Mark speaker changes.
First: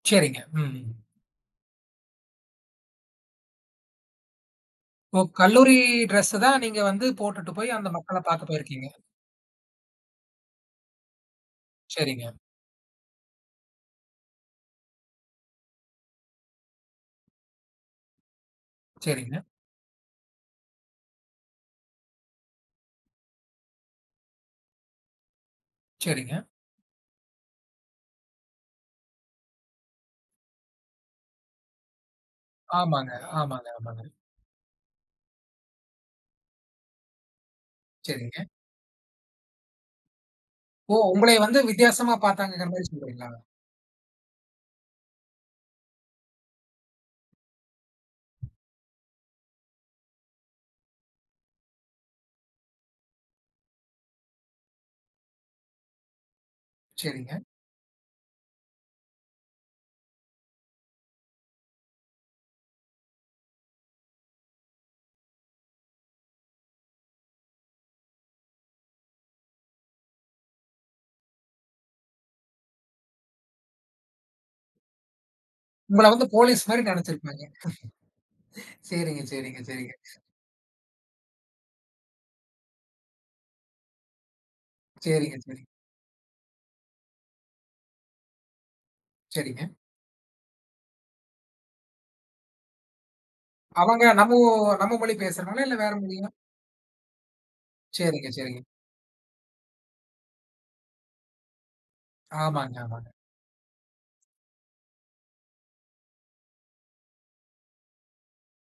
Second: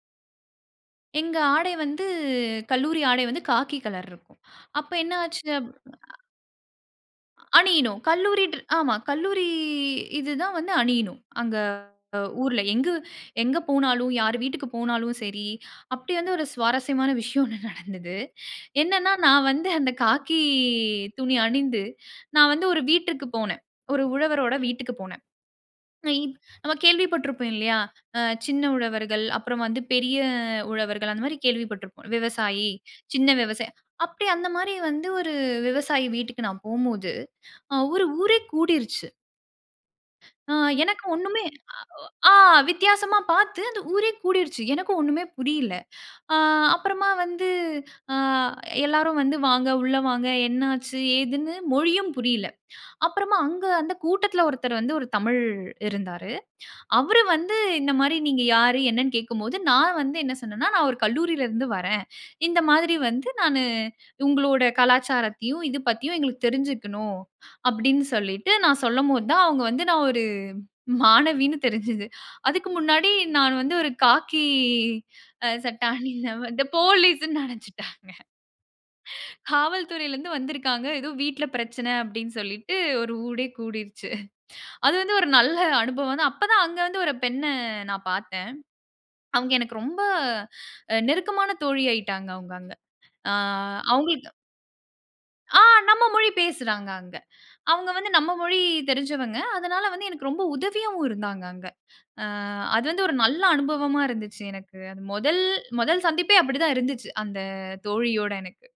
Speaker 1: சரிங்க, ம்.
Speaker 2: எங்க ஆடை வந்து, கல்லூரி ஆடை வந்து காக்கி கலர் இருக்கும். அப்போ என்ன
Speaker 1: ஓ!
Speaker 2: ஆச்சு? அப்
Speaker 1: கல்லூரி
Speaker 2: [unintelligible]
Speaker 1: டிரெஸ தான் நீங்க வந்து போட்டுட்டு போய் அந்த
Speaker 2: அணியனும்.
Speaker 1: மக்கள
Speaker 2: கல்லூரி
Speaker 1: பார்க்க
Speaker 2: ட்ரெ
Speaker 1: போயிருக்கீங்க.
Speaker 2: ஆமா. கல்லூரி இது தான் வந்து அணியணும். அங்க அ
Speaker 1: சரிங்க.
Speaker 2: ஊர்ல. எங்க, எங்க போனாலும் யார் வீட்டுக்கு போனாலும் சரி, அப்பிடி வந்து ஒரு சுவாரஸ்யமான விஷயம் ஒண்ணு நடந்தது. என்னன்னா
Speaker 1: சரிங்க.
Speaker 2: நான் வந்து அந்த காக்கி துணி அணிந்து, நான் வந்து ஒரு வீட்டிற்கு போனேன். ஒரு உழவரோட வீட்டுக்கு போனேன். [unintelligible]
Speaker 1: சரிங்க.
Speaker 2: நம்ம கேள்வி பட்ருப்போம் இல்லயா! அ சின்ன உழவர்கள், அப்புறம் வந்து பெரிய உழவர்கள், அந்தமாரி கேள்வி பட்ருப்போம். விவசாயி,
Speaker 1: ஆமாங்க,
Speaker 2: சின்ன
Speaker 1: ஆமாங்க,
Speaker 2: விவசாய
Speaker 1: ஆமாங்க.
Speaker 2: அப்பிடியே அந்தமாரி வந்து, ஒரு விவசாயி வீட்டுக்கு நான் போம்போது, அ ஒரு ஊரே
Speaker 1: சரிங்க.
Speaker 2: கூடிருச்சு. ஆ,
Speaker 1: ஓ!
Speaker 2: எனக்கு
Speaker 1: உங்களைய
Speaker 2: ஒண்ணுமே
Speaker 1: வந்து வித்தியாசமா
Speaker 2: அ ஓ ஆ
Speaker 1: பார்த்தாங்கங்கிறமாரி
Speaker 2: வித்தியாசமா
Speaker 1: சொல்றீங்களா?
Speaker 2: பார்த்து அந்த ஊரே கூடிருச்சு. எனக்கு ஒண்ணுமே புரியல. ஆ அப்புறமா வந்து ஆ எல்லாரும் வந்து, வாங்க உள்ள வாங்க என்ன ஆச்சு? ஏதுன்னு, மொழியும் புரியல. அப்புறமா அங்க அந்த கூட்டத்துல ஒருத்தர் வந்து ஒரு தமிழ் இருந்தாரு. அவரு
Speaker 1: சரிங்க.
Speaker 2: வந்து இந்தமாரி நீங்க யாரு? என்னன்னு கேட்கும் போது, நான் வந்து என்ன சொன்னேன்னா, நான் ஒரு கல்லூரியிலருந்து வர்றேன். இந்த மாதிரி வந்து நானு, உங்களோட கலாச்சாரத்தையும், இது பத்தியும் எங்களுக்கு தெரிஞ்சுக்கணும், அப்பிடின்னு சொல்லிட்டு, நான் சொல்லும்போது தான், அவுங்க வந்து நான் ஒரு மாணவின்னு தெரிஞ்சது அதுக்கு முன்னாடி நான் வந்து ஒரு காக்கி, அ சட்ட
Speaker 1: உங்கள வந்து
Speaker 2: அணிந்தவ, இந்த
Speaker 1: போலீஸ்மாரி
Speaker 2: போலீஸ்ன்னு
Speaker 1: நெனச்சிருப்பாங்க.
Speaker 2: நெனச்சுட்டாங்க.
Speaker 1: சேரிங்க, சேரிங்க, சேரிங்க.
Speaker 2: காவல்துறைலருந்து வந்திருக்காங்க. ஏதோ வீட்ல பிரச்சன அப்பிடின்னு சொல்லிட்டு, ஒரு ஊரே கூடிருச்சு. அது வந்து ஒரு
Speaker 1: சேரிங்க,
Speaker 2: நல்ல
Speaker 1: சரிங்க.
Speaker 2: அனுபவம் தான் அப்ப தான் அங்க வந்து ஒரு பெண்ண நான் பார்த்தேன். அவுங்க
Speaker 1: சரிங்க.
Speaker 2: எனக்கு ரொம்ப அ நெருக்கமான தோழி ஆயிட்டாங்க அவுங்க அங்க. ஆ
Speaker 1: அவங்க
Speaker 2: அவுங்களுக்கு
Speaker 1: நம்மோ நம்ம மொழி
Speaker 2: ஆ,
Speaker 1: பேசுறனால, இல்ல வேற
Speaker 2: நம்ம மொழி
Speaker 1: மொழியா?
Speaker 2: பேசுறாங்க அங்க. அவுங்க வந்து
Speaker 1: சேரிங்க,
Speaker 2: நம்ம மொழி
Speaker 1: சேரிங்க.
Speaker 2: தெரிஞ்சவங்க. அதனால வந்து எனக்கு ரொம்ப உதவியாவும் இருந்தாங்க அங்க. ஆ
Speaker 1: ஆமாங்க,
Speaker 2: அது வந்து
Speaker 1: ஆமாங்க.
Speaker 2: ஒரு நல்ல அனுபவமா இருந்துச்சு எனக்கு. அது மொதல் மொதல் சந்திப்பே அப்பிடித்தான் இருந்துச்சு, அந்த தோழியோட எனக்கு.